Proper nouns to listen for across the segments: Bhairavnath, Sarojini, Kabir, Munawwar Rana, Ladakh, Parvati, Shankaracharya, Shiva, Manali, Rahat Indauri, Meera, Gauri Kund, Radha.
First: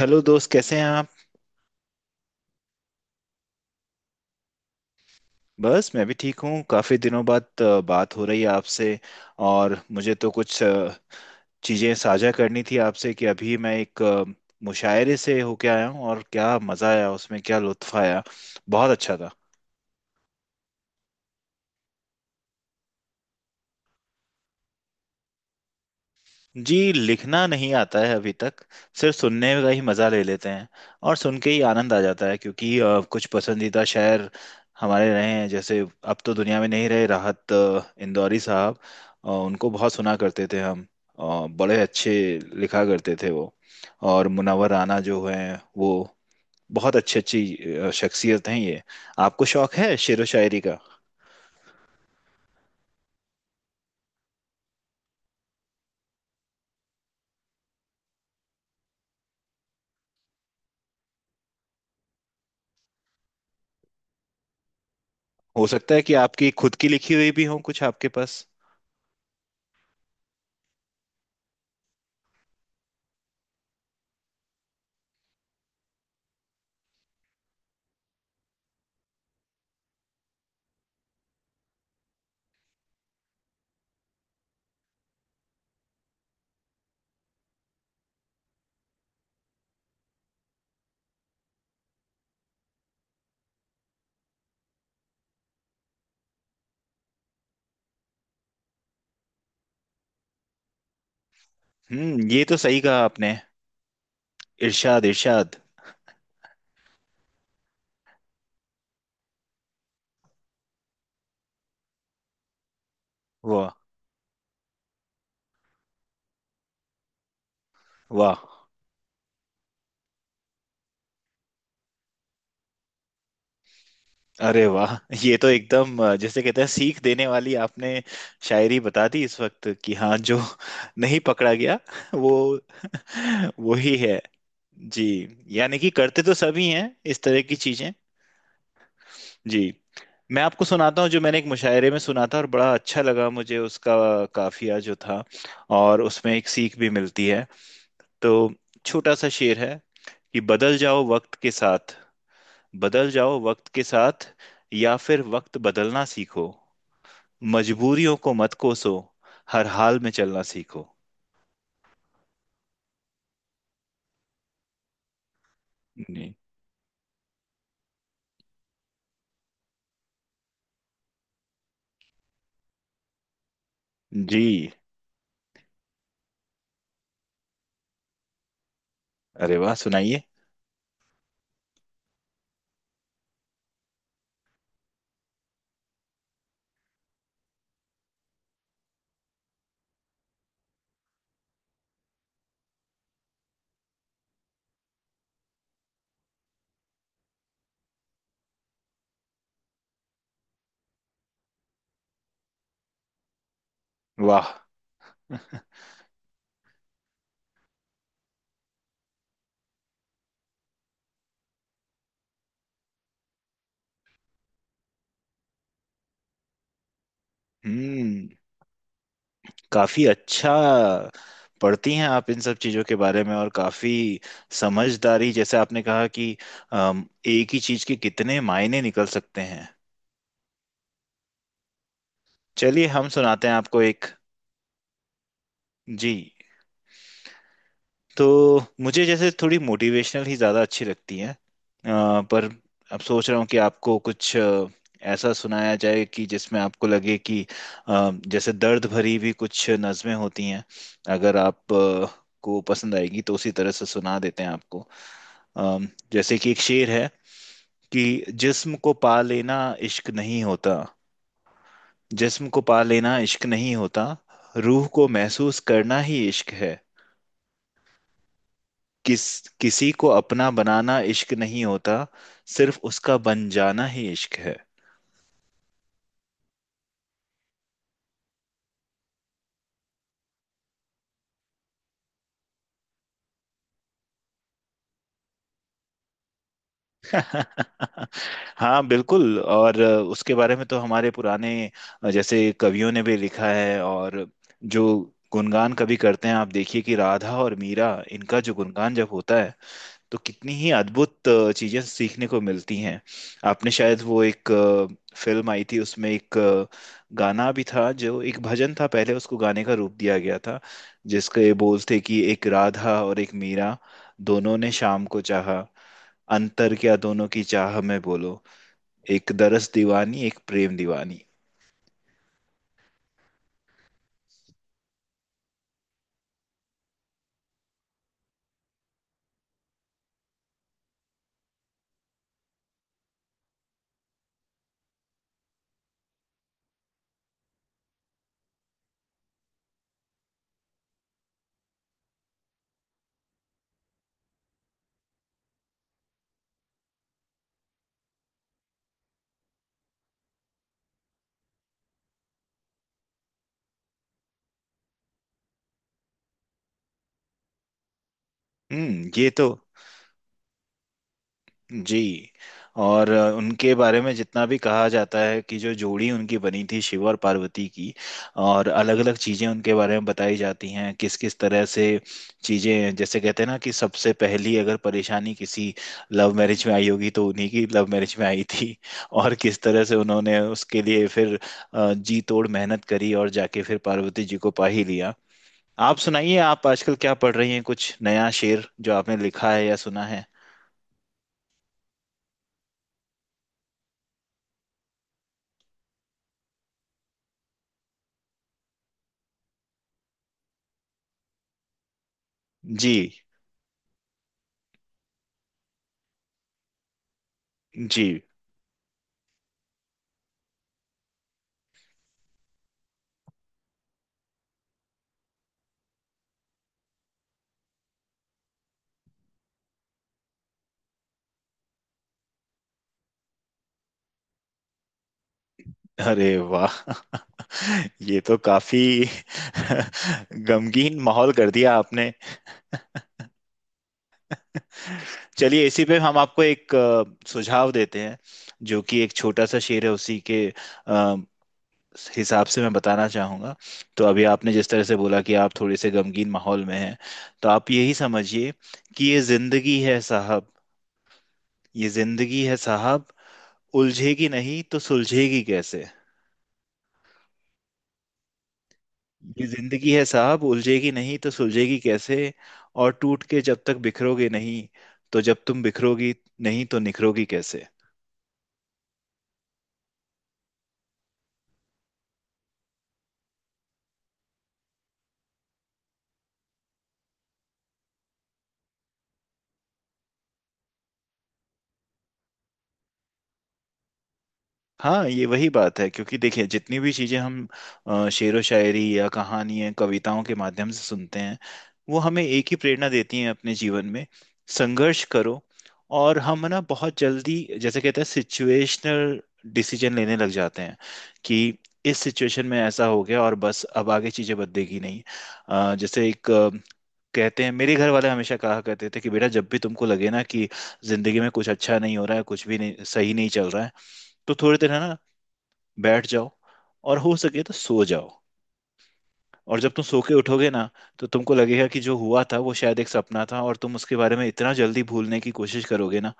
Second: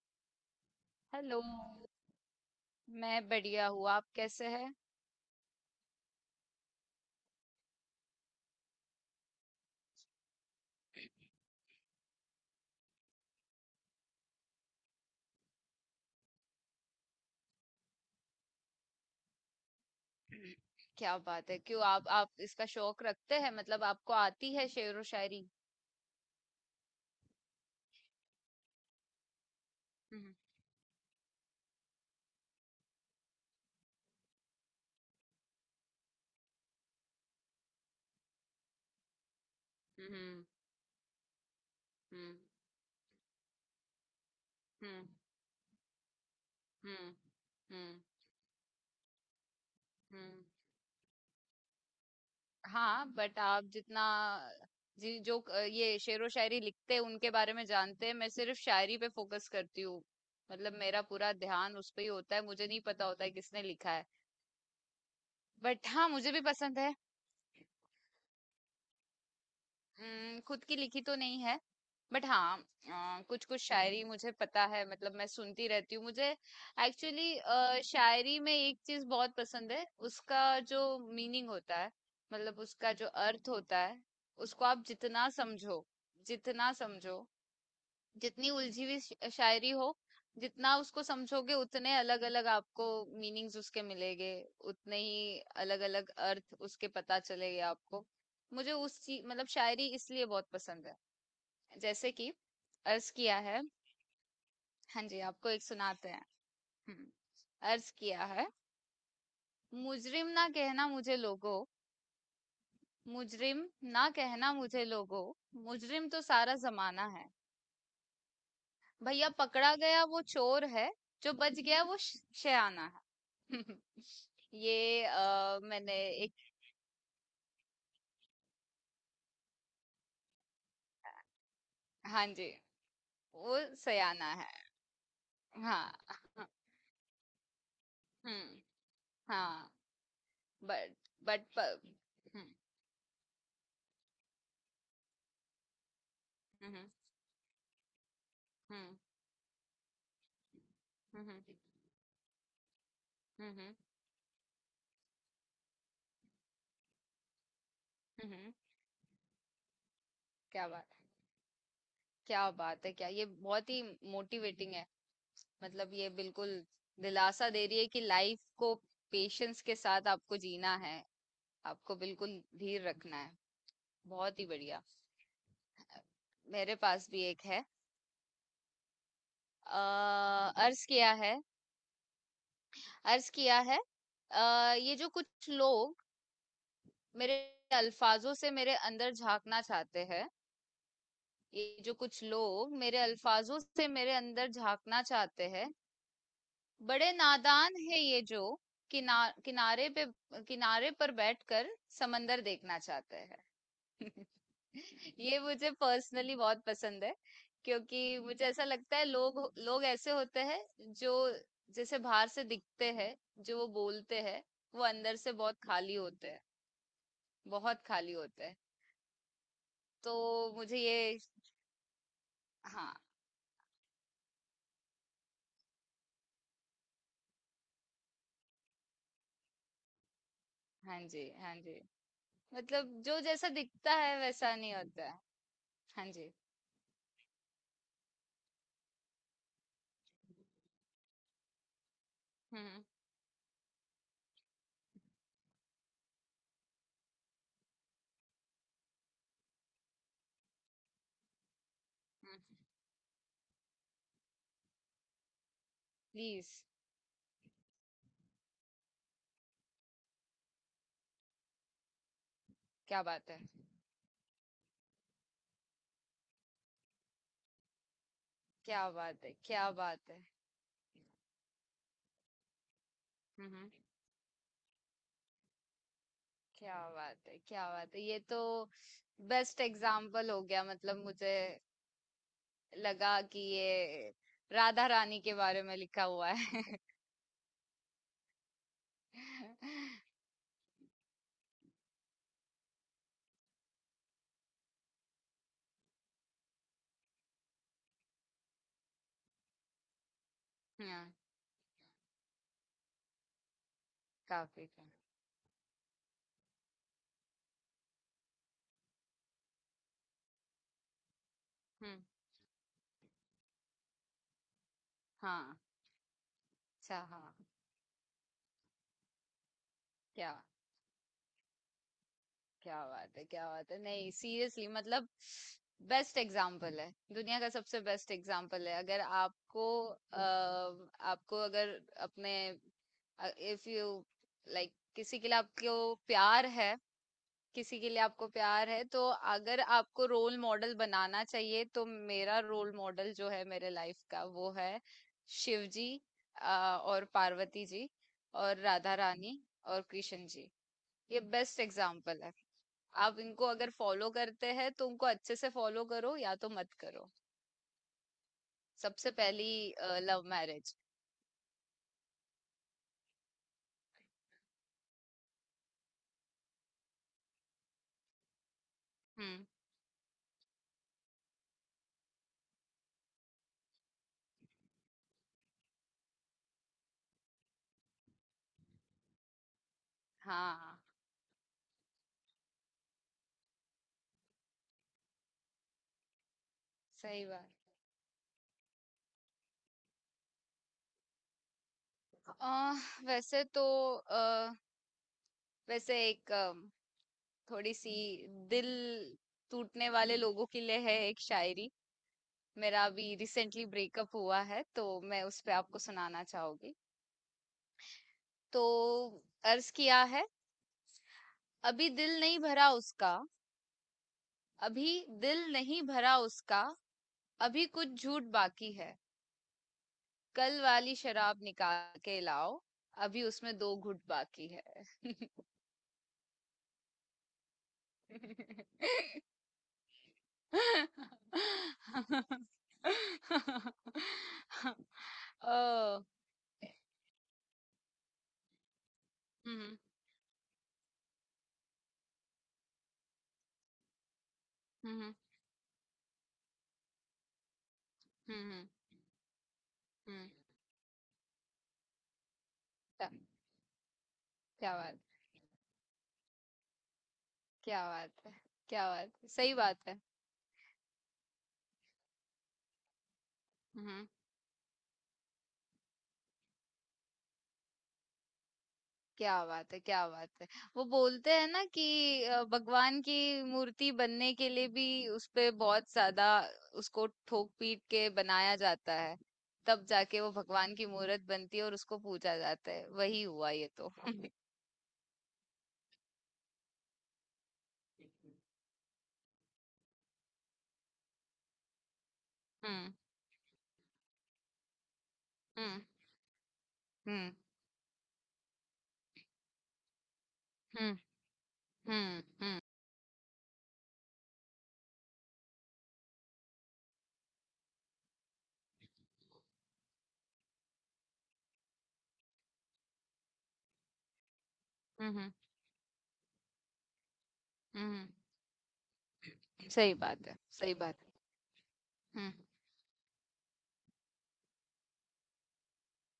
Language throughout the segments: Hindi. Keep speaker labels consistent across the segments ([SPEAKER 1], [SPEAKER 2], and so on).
[SPEAKER 1] हेलो दोस्त, कैसे हैं आप।
[SPEAKER 2] हेलो। मैं बढ़िया हूँ, आप कैसे हैं?
[SPEAKER 1] बस मैं भी ठीक हूँ। काफ़ी दिनों बाद बात हो रही है आपसे। और मुझे तो कुछ चीज़ें साझा करनी थी आपसे कि अभी मैं एक मुशायरे से होके आया हूँ, और क्या मज़ा आया उसमें, क्या लुत्फ़ आया, बहुत अच्छा था।
[SPEAKER 2] क्या बात है, क्यों आप इसका शौक रखते हैं? मतलब आपको आती है शेर व शायरी?
[SPEAKER 1] जी, लिखना नहीं आता है अभी तक, सिर्फ सुनने का ही मज़ा ले
[SPEAKER 2] हम्म।
[SPEAKER 1] लेते हैं। और सुन के ही आनंद आ जाता है क्योंकि कुछ पसंदीदा शायर हमारे रहे हैं, जैसे अब तो दुनिया में नहीं रहे राहत इंदौरी साहब। उनको बहुत सुना
[SPEAKER 2] हम्म।
[SPEAKER 1] करते थे हम। बड़े अच्छे
[SPEAKER 2] हम्म।
[SPEAKER 1] लिखा करते थे वो। और मुनव्वर राना
[SPEAKER 2] हम्म।
[SPEAKER 1] जो हैं वो बहुत
[SPEAKER 2] हम्म।
[SPEAKER 1] अच्छी अच्छी
[SPEAKER 2] हम्म।
[SPEAKER 1] शख्सियत हैं ये। आपको शौक है शेरो
[SPEAKER 2] हम्म।
[SPEAKER 1] शायरी का।
[SPEAKER 2] हाँ, बट आप जितना जी जो ये शेर व शायरी लिखते हैं उनके बारे में जानते हैं, मैं सिर्फ शायरी पे फोकस करती हूँ। मतलब मेरा पूरा ध्यान उस पे ही होता है, मुझे नहीं पता होता है किसने लिखा है।
[SPEAKER 1] हो
[SPEAKER 2] बट
[SPEAKER 1] सकता है
[SPEAKER 2] हाँ,
[SPEAKER 1] कि
[SPEAKER 2] मुझे भी
[SPEAKER 1] आपकी खुद
[SPEAKER 2] पसंद
[SPEAKER 1] की
[SPEAKER 2] है।
[SPEAKER 1] लिखी हुई भी हो कुछ आपके पास।
[SPEAKER 2] खुद की लिखी तो नहीं है, बट हाँ कुछ-कुछ शायरी मुझे पता है, मतलब मैं सुनती रहती हूँ। मुझे एक्चुअली शायरी में एक चीज़ बहुत पसंद है, उसका जो मीनिंग होता है, मतलब उसका जो अर्थ होता है, उसको आप जितना समझो जितनी उलझी हुई शायरी हो, जितना उसको समझोगे उतने अलग अलग आपको मीनिंग्स उसके मिलेंगे, उतने ही अलग अलग अर्थ उसके पता चलेंगे आपको। मुझे उस चीज मतलब शायरी इसलिए बहुत पसंद है। जैसे
[SPEAKER 1] हम्म,
[SPEAKER 2] कि
[SPEAKER 1] ये तो सही कहा
[SPEAKER 2] अर्ज
[SPEAKER 1] आपने।
[SPEAKER 2] किया है। हाँ
[SPEAKER 1] इरशाद
[SPEAKER 2] जी, आपको
[SPEAKER 1] इरशाद।
[SPEAKER 2] एक सुनाते हैं। हम्म। अर्ज किया है। मुजरिम ना कहना मुझे लोगो, मुजरिम
[SPEAKER 1] वाह।
[SPEAKER 2] ना कहना मुझे लोगो, मुजरिम तो सारा जमाना है।
[SPEAKER 1] वाह।
[SPEAKER 2] भैया पकड़ा गया वो चोर है, जो बच गया वो शयाना है।
[SPEAKER 1] अरे वाह,
[SPEAKER 2] ये
[SPEAKER 1] ये तो
[SPEAKER 2] मैंने
[SPEAKER 1] एकदम
[SPEAKER 2] एक
[SPEAKER 1] जैसे कहते हैं सीख देने वाली आपने शायरी बता दी इस वक्त कि हाँ, जो नहीं पकड़ा गया
[SPEAKER 2] हाँ
[SPEAKER 1] वो
[SPEAKER 2] जी वो
[SPEAKER 1] वो ही है।
[SPEAKER 2] सयाना है।
[SPEAKER 1] जी, यानी कि
[SPEAKER 2] हाँ।
[SPEAKER 1] करते तो सभी हैं इस तरह की चीजें।
[SPEAKER 2] हम्म।
[SPEAKER 1] जी,
[SPEAKER 2] हाँ,
[SPEAKER 1] मैं आपको
[SPEAKER 2] बट
[SPEAKER 1] सुनाता हूँ जो मैंने एक
[SPEAKER 2] बट
[SPEAKER 1] मुशायरे में सुना था और
[SPEAKER 2] हम्म।
[SPEAKER 1] बड़ा अच्छा लगा मुझे उसका काफिया जो था, और उसमें एक सीख
[SPEAKER 2] हम्म।
[SPEAKER 1] भी मिलती है। तो
[SPEAKER 2] हम्म।
[SPEAKER 1] छोटा सा शेर है कि बदल जाओ
[SPEAKER 2] हम्म।
[SPEAKER 1] वक्त के
[SPEAKER 2] हम्म।
[SPEAKER 1] साथ, बदल जाओ वक्त
[SPEAKER 2] हम्म।
[SPEAKER 1] के साथ या फिर वक्त बदलना सीखो, मजबूरियों
[SPEAKER 2] हम्म।
[SPEAKER 1] को
[SPEAKER 2] हम्म।
[SPEAKER 1] मत कोसो, हर हाल में चलना
[SPEAKER 2] क्या
[SPEAKER 1] सीखो।
[SPEAKER 2] बात, क्या बात है! क्या ये बहुत ही मोटिवेटिंग है! मतलब ये
[SPEAKER 1] जी।
[SPEAKER 2] बिल्कुल दिलासा दे रही है कि लाइफ को पेशेंस के साथ आपको जीना है, आपको बिल्कुल धीर रखना है। बहुत
[SPEAKER 1] जी,
[SPEAKER 2] ही बढ़िया। मेरे पास भी एक है।
[SPEAKER 1] अरे वाह,
[SPEAKER 2] आ,
[SPEAKER 1] सुनाइए।
[SPEAKER 2] अर्ज किया है। अर्ज किया है। ये जो कुछ लोग मेरे अल्फाजों से मेरे अंदर झांकना चाहते हैं, ये जो कुछ लोग मेरे अल्फाजों से मेरे अंदर झांकना चाहते हैं, बड़े नादान है ये जो किनारे पे किनारे पर बैठकर समंदर देखना चाहते हैं।
[SPEAKER 1] वाह।
[SPEAKER 2] ये मुझे पर्सनली बहुत पसंद है, क्योंकि मुझे ऐसा लगता है लोग, लोग ऐसे होते हैं जो जैसे बाहर से दिखते हैं, जो वो बोलते हैं, वो अंदर से बहुत खाली होते हैं, बहुत खाली
[SPEAKER 1] हम्म,
[SPEAKER 2] होते हैं।
[SPEAKER 1] काफी
[SPEAKER 2] तो
[SPEAKER 1] अच्छा।
[SPEAKER 2] मुझे ये
[SPEAKER 1] पढ़ती हैं आप इन सब चीजों
[SPEAKER 2] हाँ,
[SPEAKER 1] के बारे में और काफी समझदारी, जैसे आपने कहा कि एक ही चीज के कितने मायने निकल सकते हैं।
[SPEAKER 2] हाँ जी, हाँ जी,
[SPEAKER 1] चलिए
[SPEAKER 2] मतलब
[SPEAKER 1] हम
[SPEAKER 2] जो
[SPEAKER 1] सुनाते
[SPEAKER 2] जैसा
[SPEAKER 1] हैं आपको
[SPEAKER 2] दिखता
[SPEAKER 1] एक।
[SPEAKER 2] है वैसा नहीं होता है। हाँ
[SPEAKER 1] जी,
[SPEAKER 2] जी।
[SPEAKER 1] तो मुझे जैसे थोड़ी मोटिवेशनल ही ज़्यादा अच्छी लगती हैं पर
[SPEAKER 2] हम्म।
[SPEAKER 1] अब सोच रहा हूँ कि आपको कुछ ऐसा सुनाया जाए कि जिसमें आपको लगे कि जैसे दर्द भरी भी कुछ नज़में होती हैं। अगर आप को पसंद आएगी तो उसी तरह से सुना देते हैं आपको। अम, जैसे
[SPEAKER 2] प्लीज।
[SPEAKER 1] कि एक शेर है कि जिस्म को पा लेना इश्क नहीं होता, जिस्म को पा
[SPEAKER 2] क्या
[SPEAKER 1] लेना
[SPEAKER 2] बात है!
[SPEAKER 1] इश्क नहीं होता, रूह को महसूस करना ही इश्क है।
[SPEAKER 2] क्या
[SPEAKER 1] किस
[SPEAKER 2] बात है! क्या
[SPEAKER 1] किसी को
[SPEAKER 2] बात है!
[SPEAKER 1] अपना बनाना इश्क नहीं होता, सिर्फ उसका बन
[SPEAKER 2] हम्म।
[SPEAKER 1] जाना ही इश्क है।
[SPEAKER 2] क्या बात है, क्या बात है! ये तो बेस्ट एग्जाम्पल हो गया, मतलब मुझे लगा कि ये राधा रानी के बारे में लिखा हुआ है।
[SPEAKER 1] हाँ बिल्कुल। और उसके बारे में तो हमारे पुराने जैसे कवियों ने भी लिखा है, और जो गुणगान कभी करते हैं आप देखिए कि राधा और मीरा, इनका जो गुणगान जब होता है तो कितनी ही
[SPEAKER 2] हाँ,
[SPEAKER 1] अद्भुत चीजें सीखने को मिलती हैं। आपने शायद वो एक
[SPEAKER 2] काफी का
[SPEAKER 1] फिल्म आई थी, उसमें एक गाना भी था जो एक भजन था, पहले उसको गाने का रूप दिया गया था, जिसके बोल
[SPEAKER 2] हम्म।
[SPEAKER 1] थे कि एक राधा और एक मीरा दोनों ने शाम को
[SPEAKER 2] हाँ।
[SPEAKER 1] चाहा, अंतर क्या
[SPEAKER 2] अच्छा,
[SPEAKER 1] दोनों
[SPEAKER 2] हाँ।
[SPEAKER 1] की चाह में बोलो, एक दरस दीवानी
[SPEAKER 2] क्या,
[SPEAKER 1] एक प्रेम दीवानी।
[SPEAKER 2] क्या बात, है क्या बात है! नहीं, सीरियसली, मतलब बेस्ट एग्जाम्पल है। दुनिया का सबसे बेस्ट एग्जाम्पल है। अगर आपको आपको अगर अपने इफ यू लाइक किसी के लिए आपको प्यार है, किसी के लिए आपको प्यार है तो अगर आपको रोल मॉडल बनाना चाहिए, तो मेरा रोल मॉडल जो है मेरे लाइफ का, वो है शिव जी और पार्वती जी, और राधा रानी, और कृष्ण जी। ये बेस्ट एग्जाम्पल है। आप इनको अगर फॉलो करते हैं तो उनको अच्छे से फॉलो करो, या तो मत करो।
[SPEAKER 1] हम्म,
[SPEAKER 2] सबसे
[SPEAKER 1] ये तो।
[SPEAKER 2] पहली लव मैरिज।
[SPEAKER 1] जी, और उनके बारे में जितना भी कहा जाता है कि जो जोड़ी उनकी बनी थी शिव और पार्वती की, और अलग अलग
[SPEAKER 2] हम्म।
[SPEAKER 1] चीजें उनके बारे में बताई जाती हैं किस किस तरह से, चीजें जैसे कहते हैं ना कि सबसे पहली अगर परेशानी किसी लव मैरिज में आई होगी तो उन्हीं की लव मैरिज में आई थी। और किस तरह से उन्होंने
[SPEAKER 2] हाँ,
[SPEAKER 1] उसके लिए फिर जी तोड़ मेहनत करी और जाके फिर पार्वती जी को पा ही लिया। आप सुनाइए, आप आजकल क्या
[SPEAKER 2] सही
[SPEAKER 1] पढ़
[SPEAKER 2] बात।
[SPEAKER 1] रही हैं, कुछ नया शेर जो आपने लिखा है या सुना है।
[SPEAKER 2] अ, वैसे तो अ, वैसे एक थोड़ी सी दिल टूटने वाले लोगों के लिए है एक शायरी। मेरा
[SPEAKER 1] जी।
[SPEAKER 2] अभी रिसेंटली ब्रेकअप हुआ है, तो मैं उस पे आपको सुनाना चाहूंगी।
[SPEAKER 1] जी,
[SPEAKER 2] तो अर्ज किया है। अभी दिल नहीं भरा उसका, अभी दिल नहीं भरा उसका, अभी कुछ झूठ बाकी है, कल वाली शराब निकाल के लाओ, अभी उसमें दो घूंट बाकी है।
[SPEAKER 1] अरे वाह, ये तो काफी गमगीन माहौल कर दिया आपने। चलिए इसी पे
[SPEAKER 2] ओ।
[SPEAKER 1] हम आपको एक सुझाव देते हैं जो कि एक छोटा
[SPEAKER 2] हुँ,
[SPEAKER 1] सा
[SPEAKER 2] हुँ।
[SPEAKER 1] शेर है उसी के अ, हिसाब से मैं बताना चाहूंगा। तो अभी आपने जिस तरह
[SPEAKER 2] हुँ,
[SPEAKER 1] से
[SPEAKER 2] हुँ।
[SPEAKER 1] बोला कि आप थोड़े से गमगीन माहौल में हैं, तो आप यही
[SPEAKER 2] हुँ,
[SPEAKER 1] समझिए
[SPEAKER 2] हुँ,
[SPEAKER 1] कि ये जिंदगी है
[SPEAKER 2] हुँ।
[SPEAKER 1] साहब, ये जिंदगी है साहब,
[SPEAKER 2] क्या,
[SPEAKER 1] उलझेगी नहीं
[SPEAKER 2] क्या
[SPEAKER 1] तो
[SPEAKER 2] बात,
[SPEAKER 1] सुलझेगी कैसे।
[SPEAKER 2] क्या बात है! क्या बात है,
[SPEAKER 1] ये
[SPEAKER 2] सही बात
[SPEAKER 1] जिंदगी
[SPEAKER 2] है।
[SPEAKER 1] है साहब उलझेगी नहीं तो सुलझेगी कैसे, और टूट के जब तक
[SPEAKER 2] हुँ।
[SPEAKER 1] बिखरोगे नहीं, तो जब तुम बिखरोगी नहीं तो निखरोगी कैसे।
[SPEAKER 2] क्या बात है, क्या बात है। वो बोलते हैं ना कि भगवान की मूर्ति बनने के लिए भी उसपे बहुत ज़्यादा, उसको ठोक-पीट के बनाया जाता है। तब जाके वो भगवान की मूरत बनती है और उसको पूजा जाता है। वही हुआ ये तो।
[SPEAKER 1] हाँ, ये वही बात है क्योंकि देखिए जितनी भी चीज़ें हम शेरो शायरी या कहानियां कविताओं के माध्यम से सुनते हैं, वो हमें एक ही प्रेरणा
[SPEAKER 2] हुँ,
[SPEAKER 1] देती हैं अपने जीवन में, संघर्ष करो।
[SPEAKER 2] हुँ,
[SPEAKER 1] और हम ना बहुत
[SPEAKER 2] हुँ,
[SPEAKER 1] जल्दी जैसे कहते हैं सिचुएशनल डिसीजन लेने लग जाते हैं
[SPEAKER 2] हुँ,
[SPEAKER 1] कि इस
[SPEAKER 2] हुँ,
[SPEAKER 1] सिचुएशन में
[SPEAKER 2] हुँ।
[SPEAKER 1] ऐसा हो गया और बस अब आगे चीज़ें बदलेगी नहीं। जैसे एक कहते हैं मेरे घर वाले हमेशा कहा करते थे कि बेटा जब भी तुमको लगे ना कि जिंदगी में कुछ अच्छा नहीं हो रहा है, कुछ भी नहीं सही नहीं चल रहा है, तो थोड़ी देर है ना,
[SPEAKER 2] हुँ, हुँ,
[SPEAKER 1] बैठ जाओ और हो सके तो
[SPEAKER 2] हुँ,
[SPEAKER 1] सो
[SPEAKER 2] हुँ।
[SPEAKER 1] जाओ। और जब तुम
[SPEAKER 2] सही
[SPEAKER 1] सो के
[SPEAKER 2] बात है,
[SPEAKER 1] उठोगे ना,
[SPEAKER 2] सही बात
[SPEAKER 1] तो तुमको लगेगा कि जो हुआ
[SPEAKER 2] है। हुँ।
[SPEAKER 1] था वो शायद एक सपना था, और तुम उसके बारे में इतना जल्दी भूलने की कोशिश करोगे ना।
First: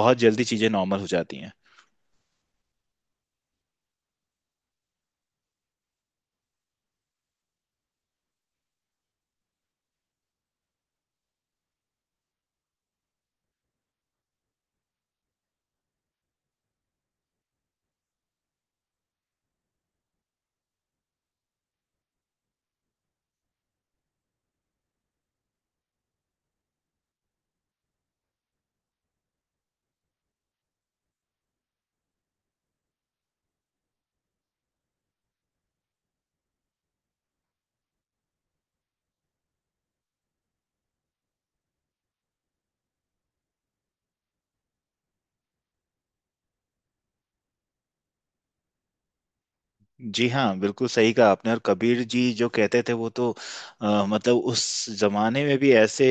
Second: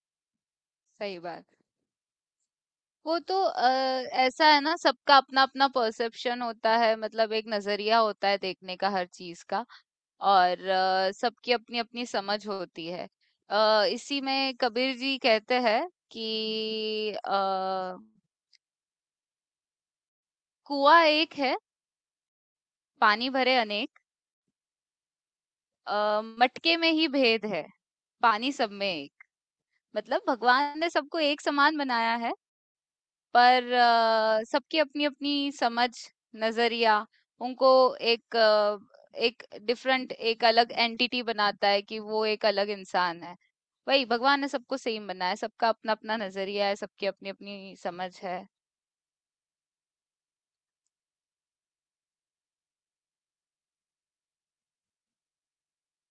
[SPEAKER 1] बहुत जल्दी चीजें नॉर्मल हो
[SPEAKER 2] सही
[SPEAKER 1] जाती
[SPEAKER 2] बात।
[SPEAKER 1] हैं।
[SPEAKER 2] वो तो ऐसा है ना, सबका अपना अपना परसेप्शन होता है, मतलब एक नजरिया होता है देखने का हर चीज का। और सबकी अपनी अपनी समझ होती है। इसी में कबीर जी कहते हैं कि कुआं एक है, पानी भरे अनेक, मटके में ही भेद है, पानी सब में एक। मतलब भगवान ने सबको एक समान बनाया है, पर सबकी अपनी-अपनी समझ, नज़रिया उनको एक अ, एक डिफरेंट, एक अलग एंटिटी बनाता है कि वो एक अलग इंसान है। वही भगवान ने सबको सेम बनाया है, सबका अपना-अपना नज़रिया है, सबकी अपनी-अपनी समझ है।
[SPEAKER 1] जी हाँ, बिल्कुल सही कहा आपने। और कबीर जी जो कहते थे वो तो मतलब उस जमाने में भी ऐसे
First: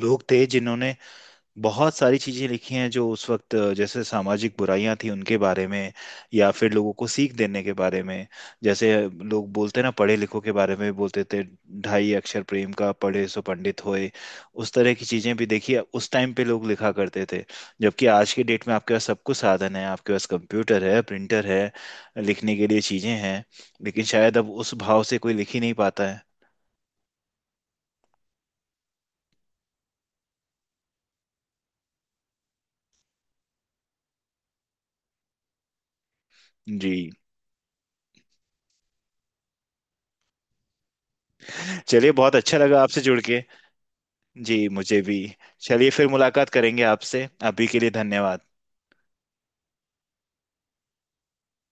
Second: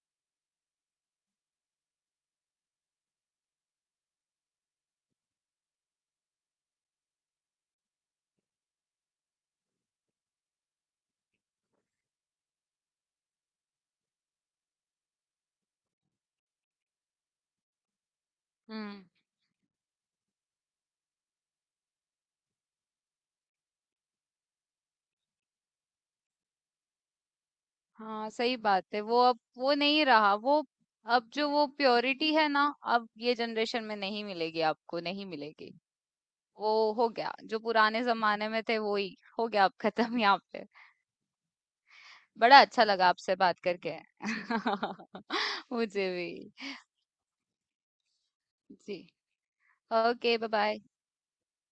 [SPEAKER 1] लोग थे जिन्होंने बहुत सारी चीजें लिखी हैं, जो उस वक्त जैसे सामाजिक बुराइयां थी उनके बारे में या फिर लोगों को सीख देने के बारे में। जैसे लोग बोलते ना, पढ़े लिखों के बारे में बोलते थे, ढाई अक्षर प्रेम का पढ़े सो पंडित होए। उस तरह की चीजें भी देखिए उस टाइम पे लोग लिखा करते थे, जबकि आज के डेट में आपके पास
[SPEAKER 2] हुँ।
[SPEAKER 1] सब कुछ साधन है, आपके पास कंप्यूटर है, प्रिंटर है, लिखने के लिए चीजें हैं, लेकिन शायद अब उस भाव से कोई लिख ही नहीं पाता है।
[SPEAKER 2] हाँ, सही बात है। वो अब वो नहीं रहा, वो अब जो वो प्योरिटी है ना, अब ये जनरेशन में नहीं मिलेगी आपको, नहीं मिलेगी।
[SPEAKER 1] जी।
[SPEAKER 2] वो हो गया, जो पुराने ज़माने में थे वो ही हो गया, अब खत्म यहाँ पे।
[SPEAKER 1] चलिए बहुत अच्छा
[SPEAKER 2] बड़ा
[SPEAKER 1] लगा
[SPEAKER 2] अच्छा
[SPEAKER 1] आपसे
[SPEAKER 2] लगा
[SPEAKER 1] जुड़
[SPEAKER 2] आपसे
[SPEAKER 1] के।
[SPEAKER 2] बात करके।
[SPEAKER 1] जी मुझे भी। चलिए फिर
[SPEAKER 2] मुझे भी।
[SPEAKER 1] मुलाकात करेंगे आपसे, अभी के लिए धन्यवाद।
[SPEAKER 2] जी। Okay, bye bye.